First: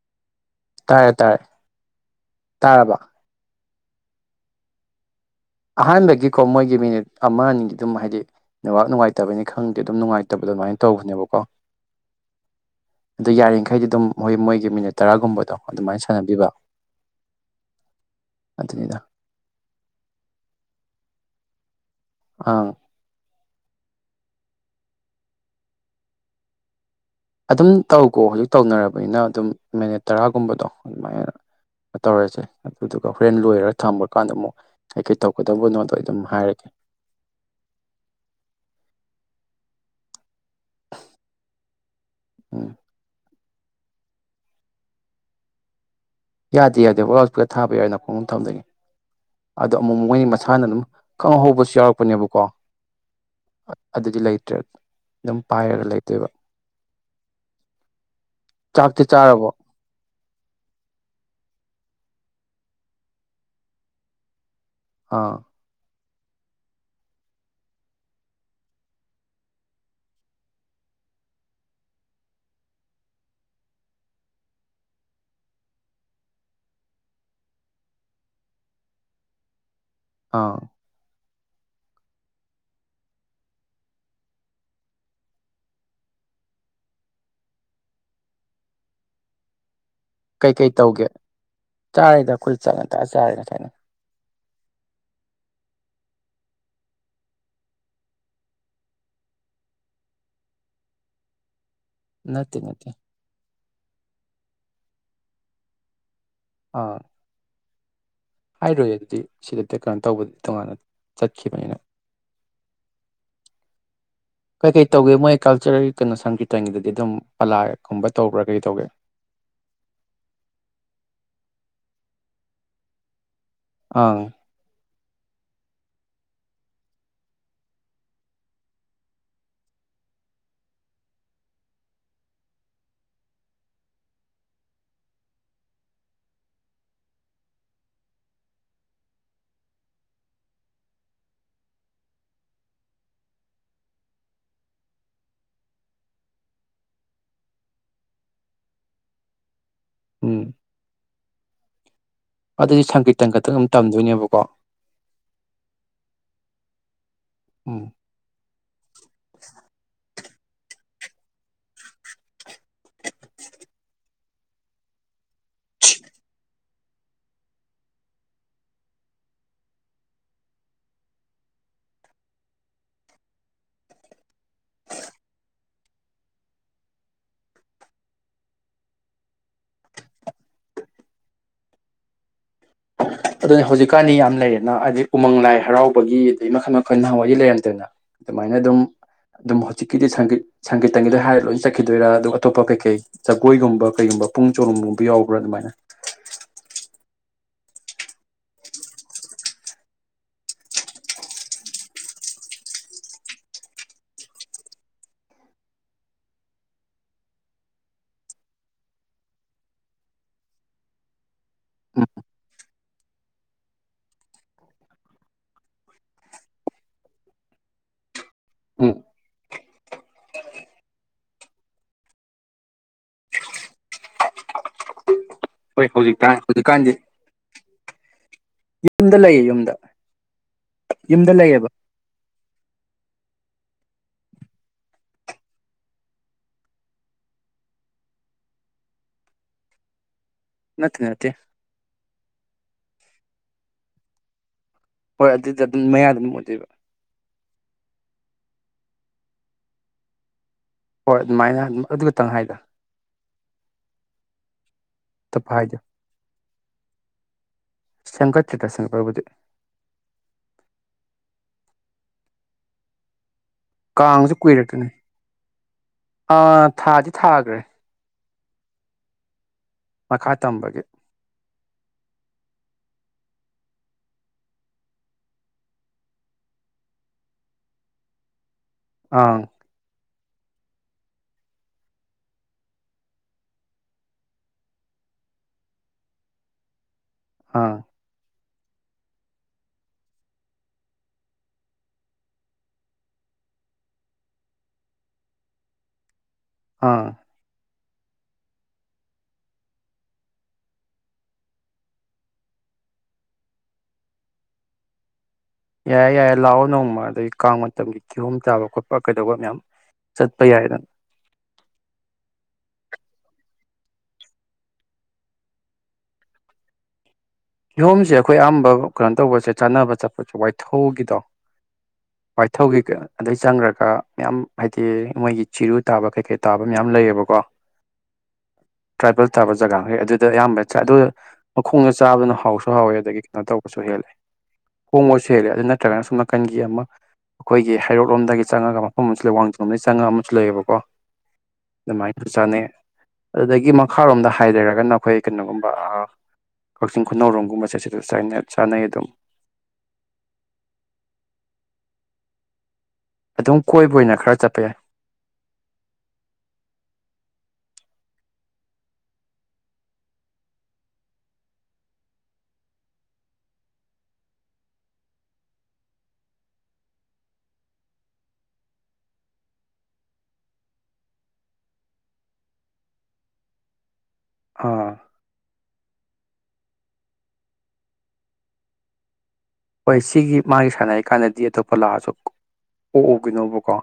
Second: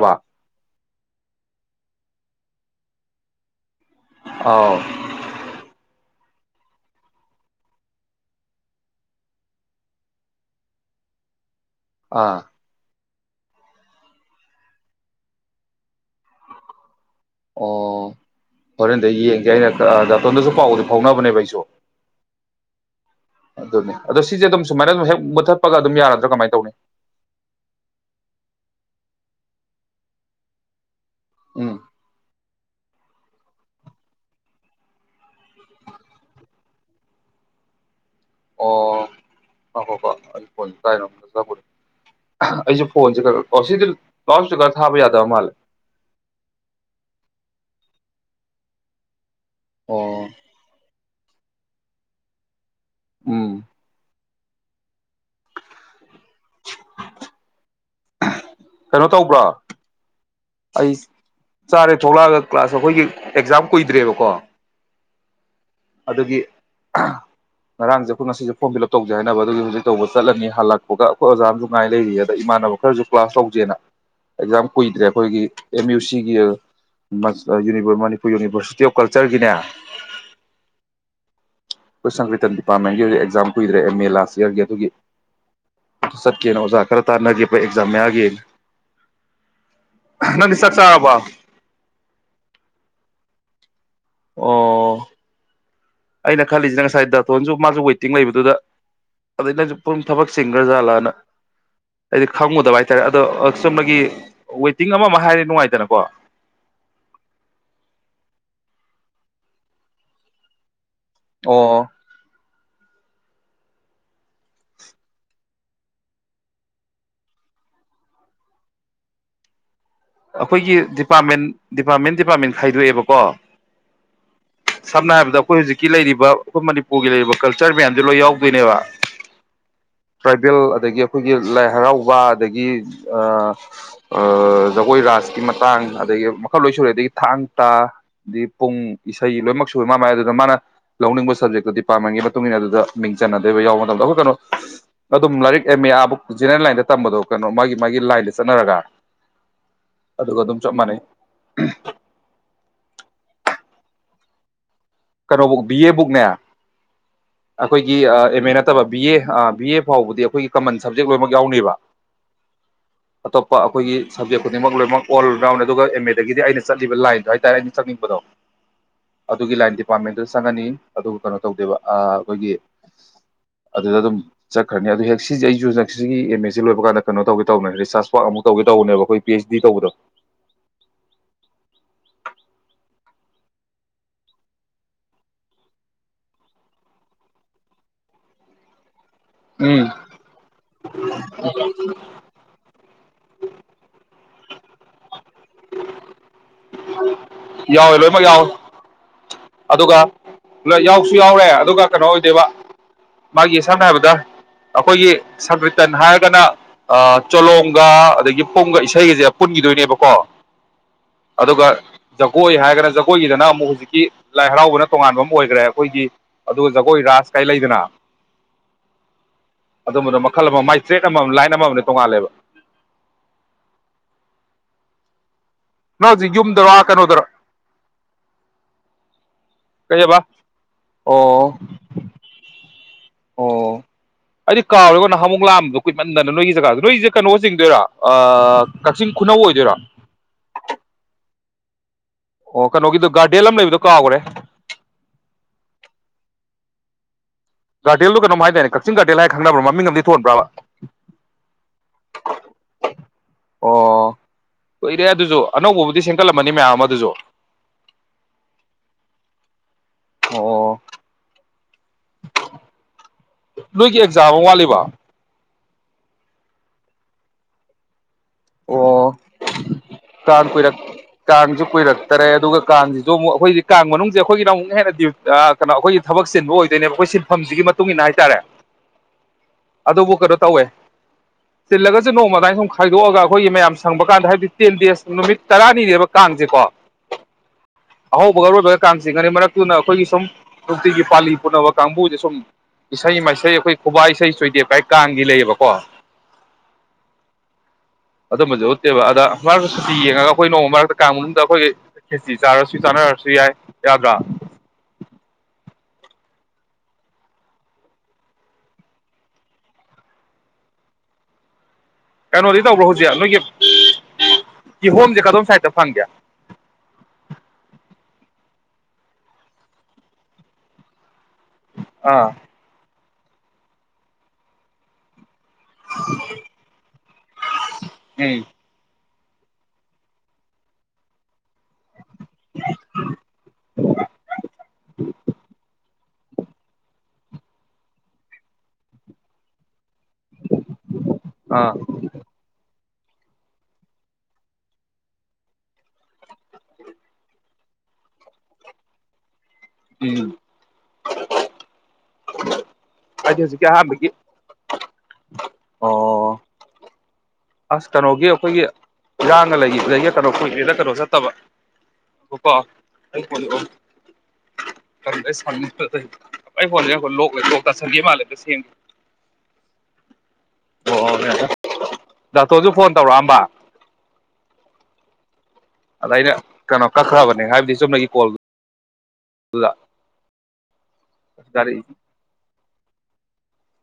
ꯕ ꯇꯥꯏꯌꯦ ꯇꯥꯏꯌꯦ ꯇꯥꯔꯕ ꯑꯥꯎ ꯑꯍꯥꯟꯕꯒꯤꯀꯣ ꯃꯣꯏꯒꯤ ꯃꯤꯅꯤꯠ ꯑꯃ ꯑꯅꯤꯒꯤ ꯑꯗꯨꯝ ꯍꯥꯏꯗꯤꯕꯥꯛ ꯅꯨꯡꯉꯥꯏꯇꯕꯅꯤ ꯈꯪꯗꯦ ꯑꯗꯨꯝ ꯅꯨꯡꯉꯥꯏꯇꯕ ꯑꯗꯨꯃꯥꯏꯅ ꯇꯧꯕꯅꯦꯕꯀꯣ ꯑꯥ ꯑꯗꯨ ꯌꯥꯔꯤꯃꯈꯩꯗꯤ ꯑꯗꯨꯝ ꯍꯣꯏ ꯃꯣꯏꯒꯤ ꯃꯤꯅꯤꯠ ꯇꯔꯥꯒꯨꯝꯕꯗꯣ ꯑꯗꯨꯃꯥꯏꯅ ꯁꯥꯟꯅꯕꯤꯕ ꯑꯣ ꯑꯗꯨꯅꯤꯗ ꯍꯣꯔꯦꯟꯗ ꯌꯦꯡꯒꯦ ꯑꯩꯅ ꯀꯛ ꯑꯇꯣꯝꯗꯁꯨ ꯄꯥꯎꯗꯤ ꯐꯥꯎꯅꯕꯅꯦꯕ ꯑꯩꯁꯨ ꯑꯥ ꯑꯗꯨꯅꯦ ꯑꯗꯣ ꯁꯤꯁꯦ ꯑꯗꯨꯝ ꯁꯨꯃꯥꯏꯅ ꯑꯗꯨꯝ ꯍꯦꯛ ꯃꯨꯊꯠꯄꯒ ꯑꯗꯨꯝ ꯌꯥꯔꯗ꯭ꯔꯥ ꯀꯃꯥꯏꯅ ꯇꯧꯅꯤ ꯑꯗꯨꯝ ꯇꯧꯈꯣ ꯍꯧꯖꯤꯛ ꯇꯧꯅꯔꯕꯅꯤꯅ ꯑꯗꯨꯝ ꯃꯤꯅꯤꯠ ꯇꯔꯥꯒꯨꯝꯕꯗꯣ ꯑꯗꯨꯃꯥꯏꯅ ꯎꯝ ꯇꯧꯔꯁꯦ ꯑꯗꯨꯗꯨꯒ ꯍꯣꯔꯦꯟ ꯂꯣꯏꯔꯒ ꯊꯃ ꯀꯥꯟꯗ ꯑꯃꯨꯛ ꯀꯩꯀꯩ ꯇꯧꯒꯗꯧꯕꯅꯣꯗꯣ ꯑꯩ ꯑꯗꯨꯝ ꯍꯥꯏꯔꯒꯦ ꯑꯣ ꯍ ꯍꯣ ꯍ ꯐ ꯀꯅꯣ ꯎꯝ ꯑꯩꯁꯦ ꯐꯣꯟꯁꯦꯔ ꯑꯣ ꯁꯤꯗꯤ ꯂꯥꯎꯁ ꯨꯀ ꯊꯥꯕ ꯌꯥꯗꯕ ꯃꯥꯜꯂꯦ ꯌꯥꯗꯦ ꯌꯥꯗꯦ ꯋꯥꯂꯁꯄꯂ ꯊꯥꯕ ꯌꯥꯏꯅ ꯈꯣꯡꯣ ꯊꯝꯗꯅꯤ ꯑꯗꯣ ꯑꯣ ꯑꯃꯨꯛꯉꯣꯏꯒꯤ ꯃꯁꯥꯅ ꯑꯗꯨꯝ ꯈꯪ ꯍꯧꯕꯁꯨ ꯌꯥꯎꯔꯛꯄꯅꯦꯕꯀꯣ ꯎꯝ ꯑꯗꯨꯗꯗꯤ ꯂꯥꯏ ꯭ꯔ ꯑꯗꯨꯝ ꯄꯥꯏꯔꯒ ꯂꯩꯇꯣꯏꯕ ꯆꯥꯛꯇꯤ ꯀꯩꯅꯣ ꯇꯧꯕ꯭ꯔꯣ ꯆꯥꯔꯕꯣ ꯑꯩ ꯆꯥꯔꯦ ꯊꯣꯛꯂꯛꯑꯒ ꯀ꯭ꯂꯥꯁ ꯑꯩꯈꯣꯏꯒꯤ ꯑꯦꯛꯖꯥꯝ ꯀꯨꯏꯗ꯭ꯔꯦꯕꯀꯣ ꯑꯥ ꯑꯗꯨꯒꯤ ꯉꯔꯥꯡꯁꯦ ꯑꯩꯈꯣꯏ ꯉꯁꯤꯁꯦ ꯐꯣꯝ ꯐꯤꯜ ꯑꯞ ꯇꯧꯖꯩ ꯍꯥꯏꯅꯕ ꯑꯗꯨꯒꯤ ꯍꯧꯖꯤꯛ ꯇꯧꯕ ꯆꯠꯂꯅꯤ ꯍꯜꯂꯛꯄꯒ ꯑꯩꯈꯣꯏ ꯑꯣꯖꯥ ꯑꯃꯁꯁꯨ ꯉꯥꯏ ꯂꯩꯔꯤ ꯑꯗ ꯏꯃꯥꯟꯅꯕ ꯈꯔꯁꯨ ꯀ꯭ꯂꯥꯁ ꯇꯧꯖꯦꯅ ꯑꯦꯛꯖꯥꯝ ꯀꯨꯏꯗ꯭ꯔꯦ ꯑꯩꯈꯣꯏꯒꯤ ꯑꯦꯝ ꯌꯨ ꯁꯤꯒꯤ ꯃꯅꯤꯄꯨꯔ ꯌꯨꯅꯤꯚꯔꯁꯤꯇꯤ ꯑꯣꯐ ꯀꯜꯆꯔꯒꯤꯅꯦ ꯑ ꯑꯩꯈꯣꯏ ꯁꯪꯀ꯭ꯔꯤꯇꯟ ꯗꯤꯄꯥꯔꯠꯃꯦꯟꯒꯤ ꯑꯦꯛꯖꯥꯝ ꯀꯨꯏꯗ꯭ꯔꯦ ꯑꯦꯝ ꯑꯦ ꯂꯥꯁ ꯏꯌꯥꯔꯒꯤ ꯑꯗꯨꯒꯤ ꯑꯗꯨ ꯆꯠꯀꯦꯅ ꯑꯣꯖꯥ ꯈꯔ ꯇꯥꯟꯅꯒꯦ ꯑꯩꯈꯣꯏ ꯑꯦꯛꯖꯥꯝ ꯃꯌꯥꯒꯤꯅ ꯀꯩꯀꯩ ꯇꯧꯒꯦ ꯆꯥꯔꯤꯗ ꯑꯩꯈꯣꯏ ꯆꯠꯉ ꯇ ꯆꯥꯔꯦꯅ [unintelligible] ꯑꯣ ꯑꯩꯅ ꯈꯜꯂꯤꯁꯤꯅ ꯉꯁꯥꯏ ꯗꯥꯇꯣꯟꯁꯨ ꯃꯥꯁꯨ ꯋꯦꯇꯤꯡ ꯂꯩꯕꯗꯨꯗ ꯑꯗꯩ ꯅꯪꯁꯨ ꯄꯨꯝ ꯊꯕꯛꯝ ꯆꯤꯡꯈ꯭ꯔꯖꯥꯠꯂꯥꯅ ꯑꯩꯗꯤ ꯅꯠꯇꯦ ꯈꯪꯉꯨꯗꯕ ꯅꯠꯇꯦ ꯍꯥꯏꯇꯥꯔꯦ ꯑꯗꯣ ꯆꯨꯝꯅꯒꯤ ꯋꯦꯇꯤꯡ ꯑꯃꯃ ꯍꯥꯏꯔꯦ ꯅꯨꯡꯉꯥꯏꯇꯅꯀꯣ ꯑꯥ ꯍꯥꯏꯔꯣꯏ ꯑꯗꯨꯗꯤ ꯁꯤꯗꯠꯇ ꯀꯩꯅꯣ ꯇꯧꯕꯗꯤ ꯇꯣꯉꯥꯟꯅ ꯆꯈꯈꯤꯕꯕꯅ ꯑꯣ ꯀꯩꯀꯩ ꯇꯧꯒꯦ ꯃꯣꯏ ꯀꯜꯆꯔꯦꯜ ꯀꯩꯅꯣ ꯁꯪꯀꯤ꯭ꯔꯤꯇꯒꯤꯗꯗꯤ ꯑꯗꯨꯝ ꯄꯂꯥꯒꯨꯝꯕ ꯇꯧꯕ꯭ꯔꯥ ꯀꯩ ꯇꯧꯒꯦ ꯑꯩꯈꯣꯏꯒꯤ ꯗꯤꯄꯥꯔꯠꯃꯦꯟ ꯗꯤꯄꯥꯔꯠꯃꯦꯟ ꯗꯤꯄꯥꯔꯠꯃꯦꯟ ꯈꯥꯏꯗꯣꯛꯑꯦꯕꯀꯣ ꯑꯥ ꯁꯝꯅ ꯍꯥꯏꯔꯕꯗ ꯑꯩꯈꯣꯏ ꯍꯧꯖꯤꯛꯀꯤ ꯂꯩꯔꯤꯕ ꯑꯩꯈꯣꯏ ꯃꯅꯤꯄꯨꯔꯒꯤ ꯂꯩꯔꯤꯕ ꯀꯜꯆꯔ ꯃꯌꯥꯝꯁꯦ ꯂꯣꯏ ꯌꯥꯎꯗꯣꯏꯅꯦꯕ ꯇ꯭ꯔꯥꯏꯕꯦꯜ ꯑꯗꯒꯤ ꯑꯩꯈꯣꯏꯒꯤ ꯂꯥꯏ ꯍꯔꯥꯎꯕ ꯑꯗꯒꯤ ꯑꯗ ꯑꯩꯈꯣꯏ ꯔꯥꯥꯁꯀꯤ ꯃꯇꯥꯡ ꯑꯗꯒꯤ ꯃꯈꯜ ꯂꯣꯏ ꯁꯨꯔꯦ ꯑꯗꯒꯤ ꯊꯥꯡ ꯇꯥ ꯑꯗꯒꯤ ꯄꯨꯡ ꯏꯁꯩ ꯂꯣꯏꯅꯃꯛ ꯁꯨꯔꯦ ꯃꯥ ꯃꯥꯏ ꯑꯗꯨꯗ ꯃꯥꯅ ꯂꯧꯅꯤꯡꯕ ꯁꯕꯖꯦꯛꯇꯣ ꯗꯤꯄꯥꯔꯠꯃꯦꯟꯒꯤ ꯃꯇꯨꯡ ꯏꯟꯅ ꯑꯗꯨꯗ ꯃꯤꯡ ꯆꯟꯅꯗꯣꯏꯕ ꯌꯥꯎꯕ ꯃꯇꯝꯗ ꯑꯩꯈꯣꯏ ꯀꯩꯅꯣ ꯑꯗꯨꯝ ꯂꯥꯏꯔꯤꯛ ꯑꯦꯝ ꯑꯦ ꯑꯥꯕꯨꯛ ꯖꯦꯅꯦꯔꯦꯜ ꯂꯥꯏꯟꯗ ꯇꯝꯕꯗꯣ ꯀꯩꯅꯣ ꯃꯥꯒꯤ ꯃꯥꯒꯤ ꯂꯥꯏꯟꯗ ꯆꯠꯅꯔꯒ ꯑꯗꯨꯒ ꯎꯝ ꯑꯗꯨꯝ ꯆꯞ ꯃꯥꯟꯅꯩ ꯎ ꯑꯗꯨꯗꯤ ꯁꯪꯀꯦꯠ ꯇꯪꯈꯛꯇꯪ ꯑꯗꯨꯝ ꯇꯝꯗꯣꯏꯅꯦꯕꯀꯣ ꯀꯩꯅꯣꯕꯨꯛ ꯕꯤ ꯑꯦꯕꯨꯛꯅꯦ ꯎꯝ ꯑꯩꯈꯣꯏꯒꯤ ꯑꯦꯝ ꯑꯦ ꯅꯠꯇꯕ ꯕꯤ ꯑꯦ ꯕꯤ ꯑꯦ ꯐꯥꯎꯕꯗꯤ ꯑꯩꯈꯣꯏꯒꯤ ꯀꯃꯟ ꯁꯕꯖꯦꯛ ꯂꯣꯏꯅꯃꯛ ꯌꯥꯎꯅꯦꯕ ꯑꯇꯣꯞꯄ ꯑꯩꯈꯣꯏꯒꯤ ꯁꯥꯕꯤ ꯑꯀꯅꯤ ꯃꯃꯛ ꯂ ꯂꯩꯝꯃꯛ ꯑꯣꯜ ꯔꯥꯎꯟ ꯑꯗꯨꯒ ꯑꯦꯝ ꯑꯦꯗꯒꯤꯗꯤ ꯑꯩꯅ ꯆꯠꯂꯤꯕ ꯂꯥꯏꯟꯗꯣ ꯍꯥꯏꯇꯥꯔꯦ ꯑꯩꯅ ꯆꯪꯅꯤꯡꯕꯗꯣ ꯑꯗꯨꯒꯤ ꯂꯥꯏꯟꯗꯤ ꯗꯤꯄꯥꯔꯠꯃꯦꯟꯇ ꯆꯪꯉꯅꯤ ꯑꯗꯨꯒ ꯀꯩꯅꯣ ꯇꯧꯗꯦꯕ ꯑꯩꯈꯣꯏꯒꯤ ꯑꯗꯨꯗ ꯑꯗꯨꯝ ꯆꯠꯈ꯭ꯔꯅꯤ ꯑꯗꯨ ꯍꯦꯛ ꯁꯤꯁꯦ ꯑꯩꯁꯨ ꯁꯤꯒꯤ ꯑꯦꯝ ꯑꯦꯁꯤꯦ ꯂꯣꯏꯕ ꯀꯥꯟꯗ ꯀꯩꯅꯣ ꯇꯧꯒꯦ ꯇꯧꯕꯅꯦ ꯔꯤꯁꯥꯔꯁ ꯋꯔꯛ ꯑꯃꯨꯛ ꯇꯧꯒꯦ ꯇꯧꯕꯅꯦꯕ ꯑꯩꯈꯣꯏ ꯄꯤ ꯑꯩꯩꯆ ꯗꯤ ꯇꯧꯕꯗꯣ ꯑꯗꯨꯅꯤ ꯍꯧꯖꯤꯛꯀꯥꯟꯗꯤ ꯌꯥꯝ ꯂꯩꯔꯦꯅ ꯍꯥꯏꯗꯤ ꯎꯃꯪ ꯂꯥꯏ ꯍꯔꯥꯎꯕꯒꯤ ꯑꯗꯩ ꯃꯈꯟ ꯃꯈꯜ ꯅꯍꯥꯟꯋꯥꯏꯗꯤ ꯂꯩꯔꯝꯗꯅ ꯑꯗꯨꯃꯥꯏꯅ ꯑꯗꯨꯝ ꯑꯗꯨꯝ ꯎꯝ ꯍꯧꯖꯤꯛꯀꯤꯗꯤ ꯁꯪꯒꯤꯠ ꯁꯪꯒꯤꯠꯇꯪꯒꯤꯗ ꯍꯥꯏꯔꯒ ꯂꯣꯏ ꯆꯠꯈꯤꯗꯣꯏꯔꯥ ꯑꯗꯨ ꯑꯇꯣꯞꯄ ꯀꯩꯀꯩ ꯖꯒꯣꯏꯒꯨꯝꯕ ꯀꯩꯒꯨꯝꯕ ꯄꯨꯡ ꯆꯣꯔꯨꯝꯝꯒꯨꯝꯕ ꯌꯥꯎꯕ꯭ꯔꯥ ꯑꯗꯨꯃꯥꯏꯅ ꯌꯥꯎꯋꯦ ꯂꯣꯏꯅꯃꯛ ꯌꯥꯎꯋꯦ ꯑꯗꯨꯒ ꯌꯥꯎꯁꯨ ꯌꯥꯎꯔꯦ ꯑꯗꯨꯒ ꯀꯩꯅꯣ ꯑꯣꯏꯗꯣꯏꯕ ꯃꯥꯒꯤ ꯁꯝꯅ ꯍꯥꯏꯔꯕꯗ ꯑꯩꯈꯣꯏꯒꯤ ꯁꯪꯀ꯭ꯔꯤꯇꯟ ꯍꯥꯏꯔꯒꯅ ꯆꯣꯂꯣꯝꯒ ꯑꯗꯒꯤ ꯄꯨꯝꯒ ꯏꯁꯩꯒꯁꯦ ꯄꯨꯟꯈꯤꯗꯣꯏꯅꯦꯕꯀꯣ ꯑꯗꯨꯒ ꯎꯝ ꯖꯒꯣꯏ ꯍꯥꯏꯔꯒꯅ ꯖꯒꯣꯏꯒꯤꯗꯅ ꯑꯃꯨꯛ ꯍꯧꯖꯤꯛꯀꯤ ꯂꯥꯏ ꯍꯔꯥꯎꯕꯅ ꯇꯣꯉꯥꯟꯕ ꯑꯃ ꯑꯣꯏꯈ꯭ꯔꯦ ꯑꯩꯈꯣꯏꯒꯤ ꯑꯗꯨꯒ ꯖꯒꯣꯏ ꯔꯥꯁ ꯀꯥꯏ ꯂꯩꯗꯅ ꯎꯝ ꯑꯗꯨꯝꯕꯗꯣ ꯃꯈꯜ ꯑꯃ ꯃꯥꯏ ꯇ꯭ꯔꯦꯠ ꯑꯃꯝ ꯂꯥꯏꯟ ꯑꯃꯃꯝꯅꯦ ꯇꯣꯡꯉꯥꯜꯂꯦꯕ ꯍꯣꯏ ꯅꯁꯤ ꯍꯧꯖꯤꯛꯀꯥꯟ ꯌꯨꯝꯗꯔ ꯀꯩꯅꯣꯗꯔ ꯌꯗ ꯂꯩꯌꯦꯣ ꯀꯩꯕ ꯑꯣ ꯂꯩꯌꯦꯕ ꯑꯣ ꯑꯩꯗꯤ ꯀꯥꯎꯔꯦꯒꯣ ꯅ ꯍꯥꯃꯨꯛ ꯂꯥꯝꯕꯗꯣ ꯀꯨꯏꯃꯟꯗꯅ ꯅꯣꯏꯒꯤ ꯖꯒꯥꯗ ꯅꯣꯏꯁꯦ ꯀꯩꯅꯣ ꯆꯤꯡꯗꯣꯏꯔꯥ ꯀꯛꯆꯤꯡ ꯈꯨꯅꯧ ꯑꯣꯏꯗꯣꯏꯔ ꯃꯠꯇꯦ ꯅꯠꯇꯦ ꯑꯣ ꯀꯩꯅꯣꯒꯤꯗꯣ ꯒꯥꯔꯗꯦꯟ ꯑꯃ ꯂꯩꯕꯗꯣ ꯀꯥꯎꯈ꯭ꯔꯦ ꯍꯣꯏ ꯑꯗꯨꯗꯤ ꯑꯗꯨꯝ ꯃꯌꯥ ꯑꯗꯨꯝ ꯑꯣꯏꯗꯣꯏꯕ ꯒꯥꯔꯗꯦꯜꯗꯨ ꯀꯣꯝ ꯍꯥꯏꯇꯥꯔꯅꯦ ꯀꯛꯆꯤꯡ ꯒꯥꯔꯗꯦꯜ ꯍꯥꯏ ꯈꯪꯅꯕ꯭ꯔꯥ ꯃꯃꯤꯡ ꯑꯃꯗꯤ ꯊꯣꯟꯕ꯭ꯔꯕ ꯍꯣꯏ ꯑꯗꯨꯃꯥꯏꯅ ꯑꯗꯨ ꯈꯛꯇꯪ ꯍꯥꯏꯗ ꯑꯣ ꯀꯨꯏꯔꯦ ꯑꯗꯨꯁꯨ ꯑꯇꯣꯞꯄ ꯍꯥꯏꯗꯦ ꯑꯅꯧꯕꯕꯨꯗꯤ ꯁꯦꯝꯒꯠꯂꯄ ꯑꯃꯅꯤ ꯃꯌꯥꯝ ꯑꯗꯨꯁꯨ ꯁꯒꯠ ꯆꯤꯇ꯭ꯔ ꯁ ꯄꯒꯕꯗꯤ ꯑꯣ ꯅꯣꯏꯒꯤ ꯑꯦꯛꯖꯥꯝ ꯀꯥꯡꯁꯨ ꯑꯃ ꯋꯥꯠꯂꯤꯕ ꯀꯨꯏꯔꯛꯇ꯭ꯔꯤꯅꯦ ꯑꯥ ꯊꯥꯗꯤ ꯊꯥꯈ꯭ꯔꯦ ꯑꯣ ꯃꯈꯥ ꯀꯥꯡꯥꯟ ꯀꯨꯏꯔꯛ ꯇꯝꯕꯒꯤ ꯀꯥꯡꯥꯟꯁꯨ ꯀꯨꯏꯔꯛꯇꯔꯦ ꯑꯗꯨꯒ ꯀꯥꯡꯁꯤꯁꯨ ꯑꯃꯨꯛ ꯑꯩꯈꯣꯏꯗꯤ ꯀꯥꯡ ꯃꯅꯨꯡꯁꯦ ꯑꯩꯈꯣꯏꯒꯤꯅ ꯑꯃꯨꯛ ꯍꯦꯟꯅ ꯀꯩꯅꯣ ꯑꯩꯈꯣꯏꯒꯤ ꯊꯕꯛ ꯁꯤꯟꯕ ꯑꯣꯏꯗꯣꯏꯅꯦꯕ ꯑꯩꯈꯣꯏ ꯁꯤꯟꯐꯝꯁꯤꯒꯤ ꯃꯇꯨꯡ ꯏꯟꯅ ꯍꯥꯏꯇꯥꯔꯦ ꯑꯥ ꯑꯗꯨꯕꯨ ꯀꯩꯅꯣ ꯇꯧꯋꯦ ꯆꯤꯜꯂꯒꯁꯨ ꯅꯣꯡꯃꯗꯥꯥꯏ ꯁꯨꯝ ꯈꯥꯏꯗꯣꯛꯑꯒ ꯑꯩꯈꯣꯏꯒꯤ ꯃꯌꯥꯝ ꯁꯪꯕ ꯀꯥꯟꯗ ꯍꯥꯏꯕꯗꯤ ꯇꯦꯟ ꯗꯦꯖ ꯅꯨꯃꯤꯠ ꯇꯔꯥꯅꯤꯅꯦꯕ ꯀꯥꯡꯁꯦꯀꯣ ꯑꯥ ꯑꯍꯧꯕꯒ ꯑꯔꯣꯏꯕꯒ ꯀꯥꯡ ꯆꯤꯡꯒꯅꯤ ꯃꯔꯛꯇꯨꯅ ꯑꯩꯈꯣꯏꯒꯤ ꯁꯨꯝ ꯅꯨꯡꯇꯤꯒꯤ ꯄꯥꯜꯂꯤ ꯄꯨꯅꯕ ꯀꯥꯡꯕꯨꯁ ꯁꯨꯝ ꯏꯁꯩ ꯃꯁ ꯑꯩꯈꯣꯏ ꯈꯨꯕ ꯏꯁꯩ ꯆꯣꯏꯗꯦꯛꯀꯥꯏ ꯀꯥꯡꯒꯤ ꯂꯩꯌꯦꯕꯀꯣ ꯑꯥ ꯑꯗꯨꯝꯕꯁꯨ ꯎꯠꯇꯦꯕ ꯑꯗ ꯃꯔꯛꯇ ꯁꯨꯇꯤ ꯌꯦꯡꯉꯒ ꯑꯩꯈꯣꯏ ꯅꯣꯡꯃ ꯃꯔꯛꯇ ꯀꯥꯡ ꯃꯅꯨꯡꯗ ꯑꯩꯈꯣꯏ ꯈꯦꯇꯤ ꯆꯥꯔꯁꯨ ꯆꯥꯅꯔꯁꯨ ꯌꯥꯏ ꯌꯥꯗ꯭ꯔꯥ ꯌꯥꯏꯦ ꯌꯥꯏꯔꯦ ꯂꯥꯛꯑꯣ ꯅꯣꯡꯃ ꯑꯗꯒꯤ ꯀꯥꯡ ꯃꯇꯝꯒꯤ ꯀꯤꯍꯣꯝ ꯆꯥꯕ ꯈꯣꯠꯄ ꯀꯩꯗꯧꯕ ꯃꯌꯥꯝ ꯆꯠꯄ ꯌꯥꯏꯗꯅ ꯀꯩꯅꯣꯗꯤ ꯇꯧꯕ꯭ꯔꯣ ꯍꯧꯖꯤꯛ ꯅꯣꯏꯒꯤ ꯀꯤ ꯍꯣꯝꯁꯦ ꯀꯗꯣꯝ ꯁꯥꯏꯠꯇ ꯐꯪꯒꯦ ꯃꯣꯐꯝꯁꯦ ꯑꯩꯈꯣꯏ ꯑꯌꯥꯝꯝꯕ ꯀꯩꯅꯣ ꯇꯧꯕꯁꯦ ꯆꯥꯅꯕ ꯆꯠꯄꯁꯦ ꯋꯥꯏꯊꯧꯒꯤꯗꯣ ꯑꯥ ꯄꯥꯏꯊꯧꯈꯤ ꯀꯌꯥ ꯑꯗꯩ ꯆꯪꯈ꯭ꯔꯒ ꯃꯌꯥꯝ ꯍꯥꯏꯗꯤ ꯃꯣꯏꯒꯤ ꯆꯤꯔꯨ ꯇꯥꯕ ꯀꯩ ꯀꯩ ꯇꯥꯕ ꯃꯌꯥꯝ ꯂꯩꯌꯦꯕꯀꯣ ꯎꯝ ꯇ꯭ꯔꯥꯏꯕꯦꯜ ꯇꯥꯕ ꯖꯒꯥꯈꯩ ꯑꯗꯨꯗ ꯑꯌꯥꯝꯕ ꯆꯥꯏ ꯑꯗꯨ ꯃꯈꯣꯡꯗ ꯆꯥꯕꯅꯣ ꯍꯣꯡꯕꯁꯨ ꯍꯦꯜꯂꯦ ꯑꯗꯨ ꯅꯠꯇ꯭ꯔꯒꯅ ꯁꯣꯝ ꯅꯥꯀꯟꯒꯤ ꯑꯃ ꯑꯩꯈꯣꯏꯒꯤ ꯍꯩꯔꯣꯛ ꯂꯣꯝꯗꯒꯤ ꯆꯪꯉꯒ ꯃꯐꯝ ꯑꯃꯁ ꯂꯩꯋꯥꯡ ꯆꯝ ꯂꯩ ꯆꯥꯉꯥ ꯑꯃꯁꯨ ꯂꯩꯌꯦꯕꯀꯣ ꯑꯥ ꯑꯗꯨꯃꯥꯏꯅꯁꯨ ꯆꯥꯅꯩ ꯑꯗꯨꯗꯒꯤ ꯃꯈꯥꯔꯣꯝꯗ ꯍꯥꯏꯊꯔꯒꯅ ꯑꯩꯈꯣꯏ ꯀꯩꯅꯣꯒꯨꯝꯕ ꯀꯛꯆꯤꯡ ꯈꯨꯅꯧꯔꯣꯝꯒꯨꯝꯕꯁꯦ ꯁꯤ ꯆꯥꯅꯩ ꯑꯗꯨꯝ ꯎꯝ ꯍꯥꯏ ꯑꯗꯨꯝ ꯍꯧꯖꯤꯛꯀꯤ ꯀꯣꯏꯕ ꯑꯍꯥꯟꯕꯒꯤ ꯑꯣꯏꯅ ꯈꯔ ꯆꯠꯄ ꯌꯥꯏ ꯑꯣ ꯑꯁ ꯀꯩꯅꯣꯒꯤ ꯑꯩꯈꯣꯏꯒꯤ ꯏꯔꯥꯡꯒ ꯂꯩꯗꯒꯤ ꯀꯩꯅꯣ ꯀꯨꯏꯂꯦꯗ ꯀꯩꯅꯣ ꯆꯠꯇꯕ ꯑ ꯀꯣ ꯑꯩ ꯐꯣꯟꯗꯩꯅꯣ ꯑꯩ ꯑꯩ ꯐꯣꯟꯁ ꯂꯣꯛ ꯂꯣꯛ ꯇ ꯁꯟꯒ ꯃꯥꯜꯂꯦ ꯁꯦꯝꯒꯦ ꯑꯣ ꯑꯣ ꯗꯥꯛꯇꯣꯔꯁꯨ ꯐꯣꯟ ꯇꯧꯔꯛꯑꯝꯕ ꯑꯥ ꯑꯗ ꯑꯩꯅ ꯀꯩꯅꯣ ꯀꯛꯈ꯭ꯔꯕꯅꯦ ꯍꯥꯏꯕꯗꯤ ꯆꯨꯝꯅꯒꯤ ꯀꯣꯜ ꯍꯣꯏ ꯁꯤꯒꯤ ꯃꯥꯒꯤ ꯁꯥꯟꯅꯔꯤ ꯀꯥꯟꯗꯗꯤ ꯒꯥꯔꯤ ꯑꯇꯣꯞꯄ ꯂꯥꯛꯑꯁꯨ ꯑꯣ ꯑꯣ ꯅꯣꯕꯣꯀꯥ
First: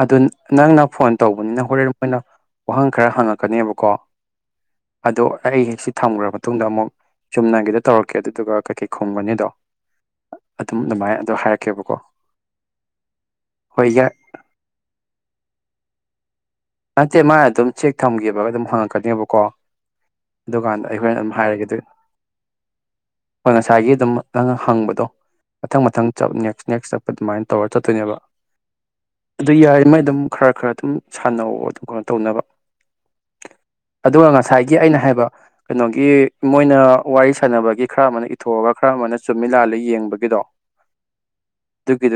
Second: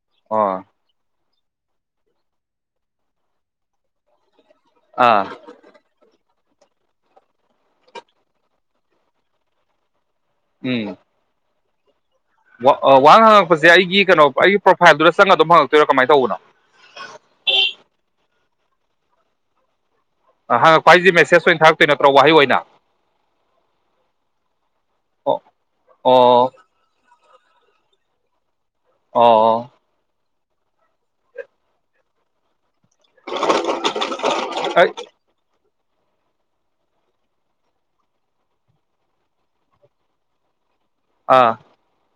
ꯑꯗꯨ ꯑꯣ ꯅꯪꯅ ꯐꯣꯟ ꯇꯧꯕꯅꯤꯅ ꯍꯣꯔꯦꯟ ꯃꯣꯏꯅ ꯋꯥꯍꯪ ꯈꯔ ꯍꯪꯉꯛꯀꯅꯦꯕꯀꯣ ꯑꯥ ꯑꯗꯣ ꯑꯩ ꯁꯤ ꯊꯝꯈ꯭ꯔꯕ ꯃꯇꯨꯡꯗ ꯑꯃꯨꯛ ꯆꯨꯝꯅꯒꯤꯗ ꯇꯧꯔꯛꯀꯦ ꯑꯗꯨꯗꯨꯒ ꯀꯩꯀꯩ ꯈꯨꯝꯒꯅꯤꯗꯣ ꯑꯗꯨꯝ ꯑꯗꯨꯃꯥꯏꯅ ꯑꯗꯨꯗꯣ ꯍꯥꯏꯔꯛꯦ ꯀꯦꯕꯀꯣ ꯋꯥꯍꯪ ꯍꯪꯉꯛꯄꯁꯦ ꯑꯩꯒꯤ ꯀꯩꯅꯣ ꯑꯩꯒꯤ ꯄ꯭ꯔꯣꯐꯥꯏꯜꯗꯨꯗ ꯆꯪꯉꯒ ꯑꯗꯨꯝ ꯍꯪꯉꯛꯄ ꯑꯗꯨ ꯀꯃꯥꯏꯅ ꯇꯧꯕꯅꯣ ꯊꯝꯒꯦꯕꯒ ꯑꯗꯨꯝ ꯍꯪꯉꯛꯀꯅꯦꯕꯀꯣ ꯑꯗꯨꯀꯥꯟꯗ ꯍꯪꯉꯛꯄ ꯍꯥꯏꯁꯦ ꯑꯩꯈꯣꯏꯅ ꯑꯗꯨꯝ ꯃꯦꯁꯦꯖ ꯑꯣꯏꯅ ꯍꯥꯏꯔꯒꯦ ꯑꯗꯨ ꯊꯥꯔꯛꯇꯣꯏ ꯅꯠꯇ꯭ꯔꯣ ꯋꯥꯍꯩ ꯑꯣꯏꯅ ꯍꯣꯏ ꯉꯁꯥꯏꯒꯤ ꯑꯗꯨꯝ ꯅꯪ ꯍꯪꯕꯗꯣ ꯑꯣ ꯃꯊꯪ ꯃꯊꯪ ꯆꯞ ꯑꯣ ꯅꯦꯛꯁ ꯅꯦꯛꯁ ꯆꯞ ꯑꯗꯨꯃꯥꯏꯅ ꯇꯧꯔ ꯆꯠꯇꯣꯏꯅꯦꯕ ꯑꯗꯨ ꯑꯣ ꯌꯥꯏ ꯃꯩ ꯑꯗꯨꯝ ꯈꯔ ꯈꯔ ꯑꯗꯨꯝ ꯑꯅꯧ ꯑꯗꯨꯝ ꯀꯩꯅꯣ ꯇꯧꯅꯕ ꯑꯗꯨꯒ ꯉꯁꯥꯏꯒꯤ ꯑꯩ ꯑꯩꯅ ꯍꯥꯏꯕ ꯀꯩꯅꯣꯒꯤ ꯃꯣꯏꯅ ꯋꯥꯔꯤ ꯁꯥꯟꯅꯕꯒꯤ ꯈꯔ ꯑꯃꯅ ꯏꯊꯣꯛꯑꯒ ꯈꯔ ꯑꯃꯅ ꯆꯨꯝꯃꯤꯂꯥꯜꯂ ꯌꯦꯡꯕꯒꯤꯗꯣ ꯑꯥ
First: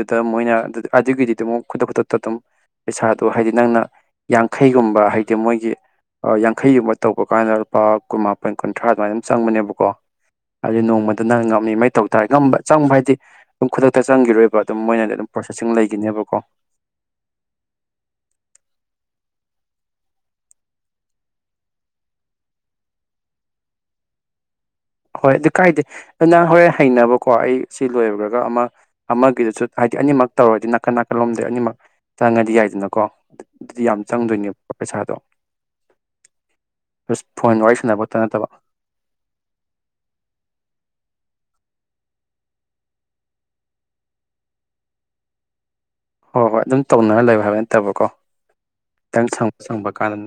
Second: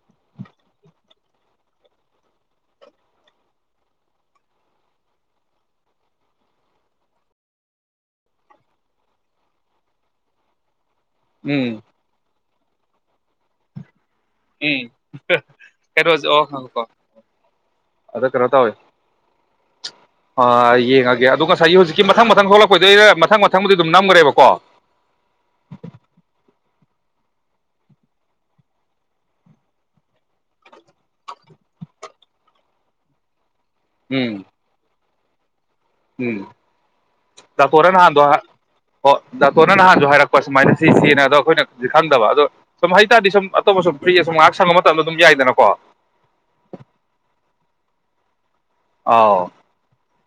ꯗ ꯃꯣꯏꯅ ꯑꯗꯨꯒꯤꯗꯤ ꯑꯃꯛ ꯈꯨꯗꯛ ꯈꯨꯗꯛꯇ ꯑꯗꯨꯝ ꯄꯩꯁꯥꯗꯣ ꯍꯥꯏꯗꯤ ꯅꯪꯅ ꯌꯥꯡꯈꯩꯒꯨꯝꯕ ꯍꯥꯏꯗꯤ ꯃꯣꯏꯒꯤ ꯌꯥꯡꯈꯩꯒꯨꯝꯕ ꯇꯧꯕ ꯀꯥꯟꯗ ꯂꯨꯄꯥ ꯀꯨꯟꯃꯥꯄꯟ ꯀꯨꯟꯊ꯭ꯔꯥ ꯑꯗꯨꯃꯥꯏꯅ ꯑꯗꯨꯝ ꯆꯪꯕꯅꯦꯕꯀꯣ ꯑꯗꯨ ꯅꯣꯡ ꯃꯗꯨꯅ ꯉꯝꯃꯤ ꯎꯝ ꯃꯩ ꯇꯧ ꯇꯥꯔꯦ ꯉ ꯆꯪꯕ ꯍꯥꯏꯗꯤ ꯑꯗꯨ ꯈꯨꯗꯛꯇ ꯍꯛꯇ ꯆꯪꯈꯤꯔꯣꯏꯕ ꯑꯗꯨꯝ ꯎꯝ ꯃꯣꯏꯅꯗꯤ ꯑꯗꯨꯝ ꯄ꯭ꯔꯣꯁꯦꯁꯤꯡ ꯀꯩꯅꯣꯁꯦ ꯂꯩꯈꯤꯅꯦꯕꯀꯣ ꯑꯣ ꯉꯥꯏꯈꯣꯀꯣ ꯑꯥ ꯌꯦꯡꯉꯒꯦ ꯑꯗꯨꯗꯣ ꯉꯁꯥꯏꯒꯤ ꯍꯧꯖꯤꯛꯀꯤ ꯃꯊꯪ ꯃꯊꯪ ꯊꯣꯛꯂꯛꯄꯩꯗꯔ ꯃꯊꯪ ꯃꯊꯪꯕꯨꯗꯤ ꯑꯗꯨꯝ ꯅꯝꯈ꯭ꯔꯦꯕꯀꯣ ꯍꯣꯏ ꯑꯗꯨ ꯀꯥꯏꯗꯦ ꯑꯗꯨ ꯅ ꯍꯣꯔꯦꯟ ꯍꯩꯅꯕꯀꯣ ꯑꯩ ꯁꯤ ꯂꯣꯏꯈꯨꯔꯒ ꯑꯃ ꯑꯃꯒꯤꯗꯨꯁꯨ ꯍꯥꯏꯗꯤ ꯑꯅꯤꯃꯛ ꯇꯧꯔꯗꯤ ꯅꯥꯀꯟ ꯅꯥꯀꯜꯂꯣꯝꯗ ꯑꯅꯤꯃꯛ ꯆꯪꯉꯗꯤ ꯌꯥꯏꯗꯅꯀꯣ ꯑꯗꯨꯗꯤ ꯌꯥꯝ ꯎꯝ ꯆꯪꯗꯣꯏꯅꯦꯕ ꯄꯩꯁꯥꯗꯣ ꯎꯝ ꯖꯁ ꯐꯣꯟ ꯋꯥꯔꯤ ꯁꯥꯟꯅꯕ ꯈꯛꯇ ꯇꯥꯄꯔꯦꯅꯗ ꯅꯠꯇꯕ ꯑꯗꯨ ꯅꯍꯥꯟꯁꯨ ꯍꯥꯏꯔꯛꯄ ꯁꯨꯃꯥꯏꯅ ꯁꯤꯦꯅ ꯑꯗꯣ ꯑꯩꯈꯣꯏꯅ ꯈꯪꯗꯕ ꯑꯗꯣ ꯁꯨꯝ ꯍꯥꯏꯇꯥꯔꯗꯤ ꯁꯨꯝ ꯑꯇꯣꯞꯄ ꯁꯨꯝ ꯐ꯭ꯔꯤ ꯑꯁꯨꯝ ꯉꯥꯏꯍꯥꯛ ꯁꯪꯕ ꯃꯇꯝꯗ ꯑꯗꯨꯝ ꯌꯥꯏꯗꯅꯀꯣ ꯍꯣꯏ ꯍꯣꯏ ꯑꯗꯨꯝ ꯇꯧꯅꯔ ꯂꯩꯕ ꯍꯥꯏꯕ ꯅꯠꯇꯕꯀꯣ ꯈꯤꯇꯪ ꯑꯥꯎ ꯁꯪꯕ ꯁꯪꯕ ꯀꯥꯟꯗ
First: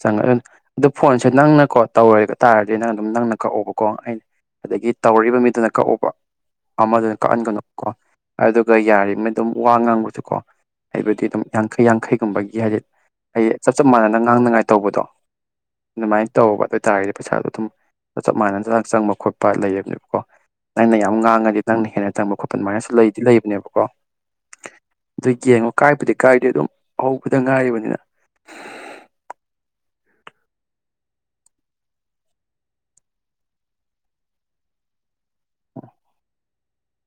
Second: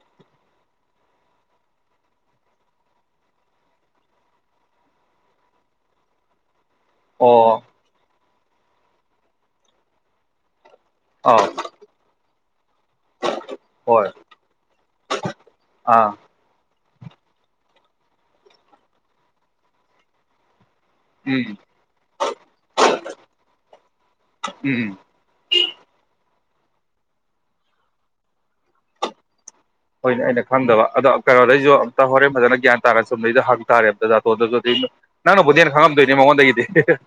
ꯆꯪꯉ ꯑꯗꯨꯅ ꯑꯗꯨꯣ ꯐꯣꯟꯁꯦ ꯅꯪꯅꯀꯣ ꯇꯧꯔ ꯇꯥꯔꯗꯤ ꯅꯪ ꯑꯗꯨꯝ ꯅꯪꯅ ꯀꯛꯎꯕꯀꯣ ꯑꯩꯅ ꯑꯗꯒꯤ ꯇꯧꯔꯛꯔꯤꯕ ꯃꯤꯗꯨꯅ ꯀꯛꯎꯕ ꯑꯃꯗꯅ ꯑꯣ ꯀꯛꯍꯟꯒꯅꯨ ꯀꯣ ꯑꯗꯨꯒ ꯌꯥꯔꯤꯕꯅ ꯑꯗꯨꯝ ꯋꯥ ꯉꯥꯡꯕꯁꯨ ꯀꯣ ꯑꯩꯕꯨꯗꯤ ꯑꯗꯨꯝ ꯑꯥꯎ ꯌꯥꯡꯈꯩ ꯌꯥꯡꯈꯩꯒꯨꯝꯕꯒꯤ ꯍꯥꯏꯗꯤ ꯑꯩꯗꯤ ꯆꯞ ꯆꯞ ꯍꯣꯏ ꯃꯥꯟꯅꯅ ꯉꯥꯡꯅꯉꯥꯏ ꯇꯧꯕꯗꯣ ꯑꯥ ꯑꯗꯨꯃꯥꯏꯅ ꯇꯧꯕ ꯑꯗꯨ ꯍꯥꯏ ꯇꯥꯔꯒꯗꯤ ꯄꯩꯁꯥꯗꯣ ꯑꯗꯨꯝ ꯆꯞ ꯃꯥꯟꯅꯅ ꯆ ꯆꯪꯕ ꯈꯣꯠꯄ ꯂꯩꯌꯦꯕꯅꯦꯕꯀꯣ ꯅꯪꯅ ꯌꯥꯝ ꯎꯝ ꯉꯥꯡꯉꯗꯤ ꯅꯪꯅ ꯍꯦꯟꯅ ꯆꯪꯕ ꯈꯣꯠꯄ ꯑꯗꯨꯃꯥꯏꯅꯁꯨ ꯂꯩꯗꯤ ꯂꯩꯕꯅꯦꯕꯀꯣ ꯎꯝ ꯎꯝ ꯑꯗꯨ ꯌꯦꯡꯉꯣ ꯀꯥꯏꯕꯗꯤ ꯀꯥꯏꯗꯦ ꯑꯗꯨꯝ ꯍꯧꯕꯗ ꯉꯥꯏꯔꯤꯕꯅꯤꯅ ꯍ ꯑꯩꯅ ꯈꯪꯗꯕ ꯑꯗꯣ ꯀꯩꯅꯣꯗꯩꯁꯨ ꯑꯝꯇ ꯍꯣꯔꯦꯟ ꯐꯖꯅ ꯒ꯭ꯌꯥꯟ ꯇꯥꯔ ꯆꯨꯝꯗꯩꯗ ꯍꯪ ꯇꯥꯔꯦꯕꯗ ꯖꯥꯇꯣꯗꯨꯁꯨ ꯑꯗꯨ ꯅꯪꯕꯨꯗꯤ ꯍ ꯈꯪꯉꯗꯣꯏꯅꯤ ꯃꯉꯣꯟꯗꯒꯤꯗꯤ ꯑꯦꯦ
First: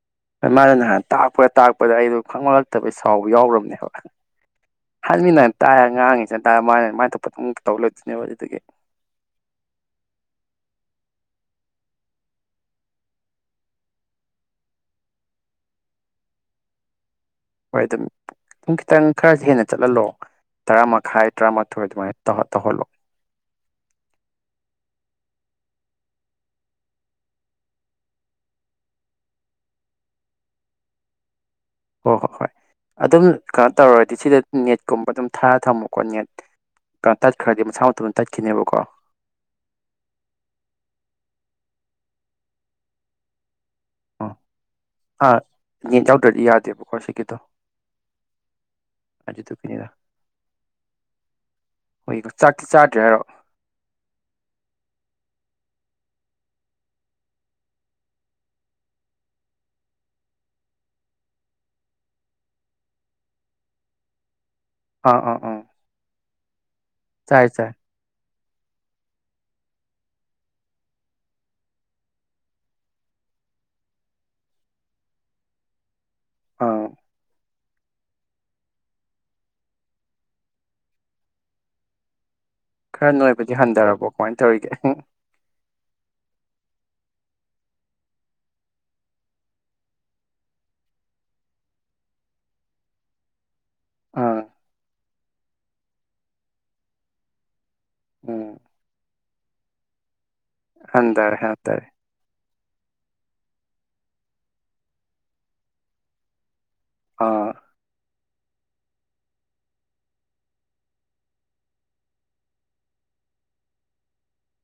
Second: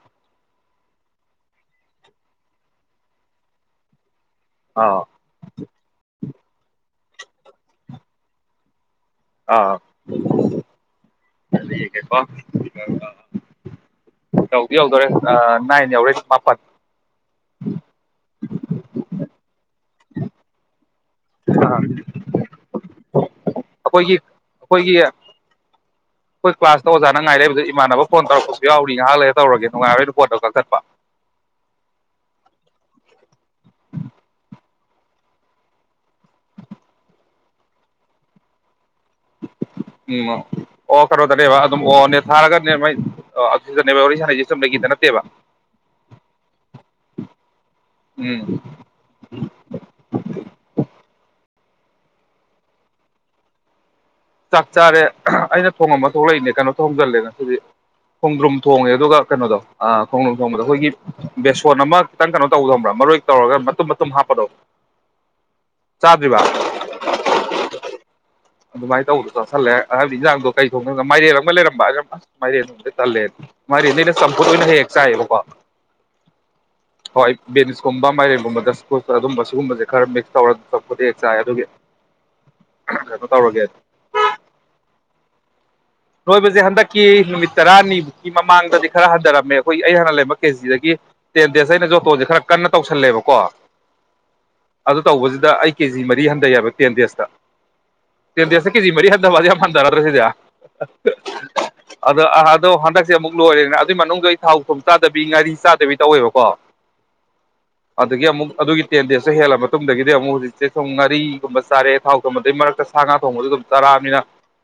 ꯃꯥꯅ ꯅꯍꯥꯟ ꯇꯥꯛꯄ ꯇꯥꯛꯄꯗ ꯑꯩꯗꯣ ꯈꯪꯍꯜꯂꯛꯇꯕꯩ ꯁꯥꯎꯕ ꯌꯥꯎ꯭ꯔꯕꯅꯦꯕ ꯑꯥ ꯍꯥꯟꯃꯤꯅ ꯇꯥꯏꯔ ꯉꯥꯡꯉꯤꯁꯦ ꯑꯗꯨꯝ ꯇꯧ ꯂꯩꯣꯏꯗꯣꯏꯅꯦꯕ ꯑꯗꯨꯗꯒꯤ ꯑꯥ ꯇꯧꯗꯤ ꯌꯧꯗꯣꯔꯦ ꯅꯥꯏꯟ ꯌꯧꯔꯦꯨꯡ ꯃꯥꯄꯜ ꯍꯣꯏ ꯑꯗꯨꯝ ꯑꯗꯨꯝ ꯈꯤꯇꯪ ꯈꯔ ꯍꯦꯟꯅ ꯆꯠꯍꯜꯂꯣ ꯇꯔꯥ ꯃꯈꯥꯏ ꯑ ꯇꯔꯥꯃꯥꯊꯣꯏ ꯑꯗꯨꯃꯥꯏꯅ ꯇꯧꯍꯜꯂꯣ ꯑꯩꯈꯣꯏꯒꯤ ꯑꯩꯈꯣꯏꯒꯤ ꯑꯩꯈꯣꯏ ꯀ꯭ꯂꯥꯁꯇ ꯑꯣꯖꯥꯅ ꯉꯥꯏꯔꯛꯏꯕꯗ ꯏꯃꯥꯟꯅꯕ ꯐꯣꯟ ꯇꯧꯔꯛꯄꯁꯨ ꯌꯥꯎꯔꯤ ꯉꯥꯏꯍꯥꯛ ꯂꯩꯔ ꯇꯧꯔꯒꯦ ꯅꯨꯡꯉꯥꯏꯔꯣꯏꯅ ꯐꯣꯟꯗꯣ ꯀꯛꯈꯠꯄ ꯍꯣꯏ ꯍꯣꯏ ꯍꯣꯏ ꯑꯗꯨꯝ ꯀꯩꯅꯣ ꯇꯧꯔꯗꯤ ꯁꯤꯗ ꯅꯦꯠꯀꯨꯝꯕ ꯑꯗꯨꯝ ꯊꯥꯔ ꯊꯝꯃꯣꯀꯣ ꯅꯦꯠ ꯀꯩꯅꯣ ꯇꯠꯈ꯭ꯔꯗꯤ ꯃꯁꯥ ꯃꯇꯗ ꯇꯠꯈꯤꯅꯦꯕꯀꯣ ꯎꯝ ꯑꯣ ꯀꯩꯅꯣꯗꯅꯦꯕ ꯑꯗꯨꯝ ꯑꯣꯅꯦ ꯊꯥꯔꯒꯅꯦ ꯃꯥꯏ ꯑꯗꯨꯗꯅꯦꯕ ꯋꯥꯔꯤ ꯑ ꯁꯥꯟꯅꯩꯁꯦ ꯆꯨꯝꯅꯒꯤꯗ ꯅꯠꯇꯦꯕ ꯑꯥ ꯌꯦꯟ ꯌꯥꯎꯗ꯭ꯔꯗꯤ ꯌꯥꯗꯦꯕꯀꯣ ꯁꯤꯀꯤꯗꯣ ꯎꯝ ꯑꯗꯨꯗꯨꯒꯤꯅꯤꯗ ꯍꯣꯏ ꯆꯥꯛꯇꯤ ꯆꯥꯗ꯭ꯔꯦ ꯍꯥꯏꯔꯣ ꯆꯥꯛ ꯆꯥꯔꯦ ꯑꯩꯅ ꯊꯣꯡꯉꯝꯕ ꯊꯣꯛꯂꯛꯏꯅꯦ ꯀꯩꯅꯣ ꯊꯣꯡꯖꯤꯜꯂꯦ ꯉꯁꯤꯗꯤ ꯈꯣꯡꯗ꯭ꯔꯨꯝ ꯊꯣꯡꯉꯦ ꯑꯗꯨꯒ ꯀꯩꯅꯣꯗꯣ ꯈꯣꯡꯗ꯭ꯔꯨꯝ ꯊꯣꯡꯕꯗꯣ ꯑꯩꯈꯣꯏꯒꯤ ꯕꯦꯁꯣꯟ ꯑꯃ ꯈꯤꯇꯪ ꯀꯩꯅꯣ ꯇꯧꯒꯗꯕ꯭ꯔꯥ ꯃꯔꯣꯏ ꯇꯧꯔꯒ ꯃꯇꯨꯝ ꯃꯇꯨꯝ ꯍꯥꯞꯄꯗꯣ ꯑꯥ ꯑꯥ ꯑ ꯆꯥꯗ꯭ꯚ ꯆꯥꯏ ꯆꯥꯏ ꯑꯗꯨꯃꯥꯏꯅ ꯇꯧꯕꯗꯣ ꯆꯠꯁꯜꯂꯦ ꯍꯥꯏꯕꯗꯤ ꯌꯦꯟꯖꯥꯡꯗꯣ ꯀꯩ ꯊꯣꯡꯗꯒ ꯃꯥꯏꯔꯦꯜ ꯑꯃꯒ ꯂꯩꯔꯝꯕ ꯑꯝ ꯑꯁ ꯃꯥꯏꯔꯦꯟꯗꯣꯝꯗ ꯇꯜꯂꯦ ꯃꯥꯏꯔꯦꯟꯗꯩꯅ ꯆꯝꯐꯨꯠ ꯑꯣꯏꯅ ꯍꯦꯛ ꯆꯥꯏꯑꯌꯦꯕꯀꯣ ꯑꯥ ꯍꯣꯏ ꯕꯦꯅꯤꯁꯀꯨꯝꯕ ꯃꯥꯏꯔꯦꯟꯒꯨꯝꯕꯗ ꯁꯄꯣꯔ ꯑꯗꯨꯝꯕ ꯁꯤꯒꯨꯝꯕꯁꯦ ꯈꯔ ꯃꯤꯛꯁ ꯇꯧꯔꯒ ꯆꯄꯗ ꯍꯦꯛ ꯆꯥꯏ ꯑꯗꯨꯒꯤ ꯀꯩꯅꯣ ꯈꯔꯅꯨꯡꯣꯏ ꯗꯤ ꯇꯧꯔꯒꯦ ꯍꯟꯊꯔꯕꯣ ꯀꯃꯥꯏꯅ ꯇꯧꯔꯤꯒꯦ ꯅꯣꯏꯕꯁꯦ ꯍꯟꯗꯛꯀꯤ ꯅꯨꯃꯤꯠ ꯇꯔꯥꯅꯤꯃꯛꯒꯤ ꯃꯃꯥꯡꯗꯗꯤ ꯈꯔ ꯍꯟꯊꯔꯝꯃꯦ ꯑꯩꯈꯣꯏ ꯑꯩ ꯍꯥꯟꯅ ꯂꯩꯔꯝꯕ ꯀꯦꯖꯤꯗꯒꯤ ꯇꯦꯟ ꯗꯦꯖ ꯑꯩꯅ ꯖꯣꯇꯣꯁꯦ ꯈꯔ ꯀꯟꯅ ꯇꯧꯁꯜꯂꯦꯕꯀꯣ ꯑꯥ ꯑꯗꯨ ꯇꯧꯕꯁꯤꯗ ꯑꯩ ꯀꯦꯖꯤ ꯃꯔꯤ ꯍꯟꯊꯩꯦꯕ ꯇꯦꯟ ꯗꯦꯖꯇ ꯎꯝ ꯇꯦꯟꯗꯁꯦ ꯀꯤꯖꯤ ꯃꯔꯤ ꯍꯗ ꯋꯥ ꯃꯟꯗ ꯅ ꯑꯗꯨꯁꯤꯗꯌꯥ ꯍꯟꯊꯔꯦ ꯍꯟꯊꯔꯦ ꯑꯗ ꯑꯗꯣ ꯍꯗꯛ ꯁꯤꯦ ꯑꯃꯨꯛ ꯂꯣꯏꯔꯦꯅ ꯑꯗꯨꯏ ꯃꯅꯨꯡꯗ ꯑꯩ ꯊꯥꯎ ꯊꯨꯝ ꯆꯥꯗꯕꯤ ꯉꯥꯔꯤ ꯆꯥꯗꯕꯤ ꯇꯧꯋꯦꯕꯀꯣ ꯑꯥ ꯑꯗꯒꯤ ꯑꯃꯨꯛ ꯑꯗꯨꯒꯤ ꯇꯦꯟ ꯗꯦꯖꯇ ꯍꯦꯜꯂ ꯃꯇꯨꯡꯗꯒꯤꯗꯤ ꯑꯃꯨꯛ ꯍꯧꯖꯤꯛꯁꯦ ꯁꯨꯝ ꯉꯥꯔꯤꯒꯨꯝꯕ ꯆꯥꯔꯦ ꯊꯥꯎ ꯊꯣꯡꯕꯗꯨꯩ ꯃꯔꯛꯇ ꯁꯥ ꯉꯥ ꯊꯣꯡꯕꯗꯨ ꯑꯗꯨꯝ ꯆꯔꯑꯕꯅꯤꯅ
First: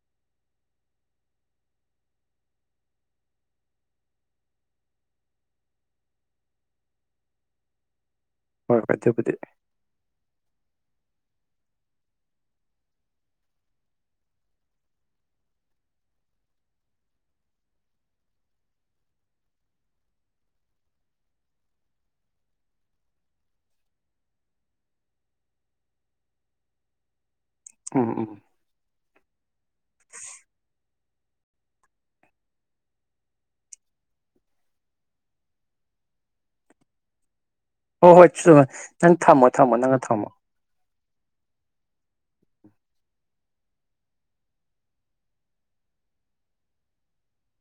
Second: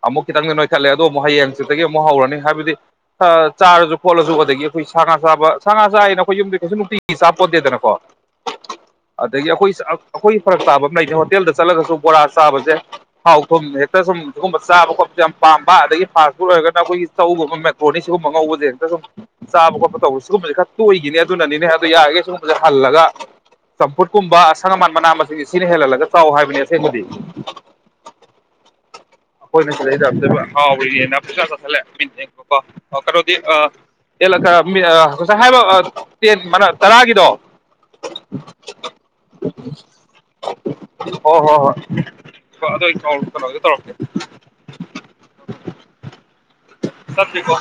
ꯑꯃꯨꯛ ꯈꯤꯇꯪ ꯅ ꯈꯠꯂꯦ ꯑꯗꯣ ꯑꯃꯨꯛ ꯍꯌꯦꯡꯁꯤꯗꯒꯤ ꯑꯃꯨꯛ ꯍꯧꯔꯅꯤ ꯍꯥꯏꯕꯗꯤ ꯆꯥꯔꯁꯨ ꯈꯣꯠꯂꯁꯨ ꯑꯗꯒꯤ ꯑꯩꯈꯣꯏ ꯁꯥ ꯉꯥ ꯆꯥꯕ ꯁꯥ ꯉꯥ ꯆꯥꯅ ꯑꯩꯈꯣꯏ ꯌꯨꯝꯗꯤ ꯀꯩꯁꯨ ꯅꯨꯡꯇꯤꯒꯤ ꯆꯥꯄꯣꯠꯇꯦꯗꯅꯀꯣ ꯍꯣꯏ ꯍꯣꯏ ꯑꯗꯨꯕꯨꯗꯤ ꯑꯗꯒꯤ ꯑꯩꯈꯣꯏ ꯑꯩꯈꯣꯏ ꯐꯔꯛ ꯇꯥꯕ ꯂꯩꯇꯦ ꯍꯣꯇꯦꯜꯗ ꯆꯠꯂꯒꯁꯨ ꯕꯣꯔꯥ ꯆꯥꯕꯁꯦ ꯍꯥꯎ ꯊꯨꯝ ꯍꯦꯛꯇ ꯁꯨꯝ ꯁꯤꯨꯝꯕ ꯆꯥꯕ ꯈꯣꯠꯄꯁꯦ ꯌꯥꯝ ꯄꯥꯝꯕ ꯑꯗꯒꯤ ꯐꯥꯁ ꯐꯨꯗ ꯑꯣꯏꯔꯒꯅ ꯑꯩꯈꯣꯏꯒꯤ ꯆꯧꯒꯨꯝꯕ ꯃꯦꯇ꯭ꯔꯣꯅꯤ ꯁꯤꯒꯨꯝꯕ ꯑꯉꯧꯕꯁꯦ ꯍꯦꯛꯇ ꯁꯨꯝ ꯆꯥꯕ ꯈꯣꯠꯄ ꯇꯧꯕ ꯁꯤꯒꯨꯝꯕꯁꯦ ꯈꯔ ꯇꯣꯏꯏꯈꯤꯅꯤ ꯑꯗꯨꯅꯅꯤꯅꯦ ꯑꯗꯨꯗꯣ ꯌꯥꯔꯒꯦ ꯁꯤꯒꯨꯝꯕꯁꯦ ꯍꯜꯂꯒ ꯆꯝꯐꯨꯠꯀꯨꯝꯕ ꯑꯁꯪ ꯑꯃꯥꯟ ꯃꯅꯥ ꯃꯁꯤꯡꯁꯦ ꯁꯤꯅ ꯍꯦꯜꯍꯜꯂꯒ ꯆꯥꯎ ꯍꯥꯏꯕꯅꯦ ꯑꯁꯦꯡꯕꯗꯤ ꯑꯝ ꯎꯝ ꯑꯩꯣꯏꯅꯁ ꯂꯩꯦ ꯥꯎꯅꯦꯅ ꯄꯩꯁꯥ ꯆꯁꯤꯜꯂꯦ ꯀꯣ ꯀꯩꯅꯣꯗꯤ ꯉꯁ ꯍꯥꯏꯕ ꯇꯔꯥꯒꯤꯗꯣ ꯍꯣꯏ ꯍꯣꯏ ꯅꯪ ꯊꯝꯃꯣ ꯊꯝꯃꯣ ꯅꯪꯅ ꯊꯝꯃꯣ ꯍꯣꯏ ꯍꯣꯏ ꯍꯣꯏ ꯍꯣꯏ ꯑꯗꯣ ꯀꯩꯅꯣꯒꯦ ꯇꯧꯔꯛꯀꯦ ꯁꯠꯁꯔꯤ ꯀꯣ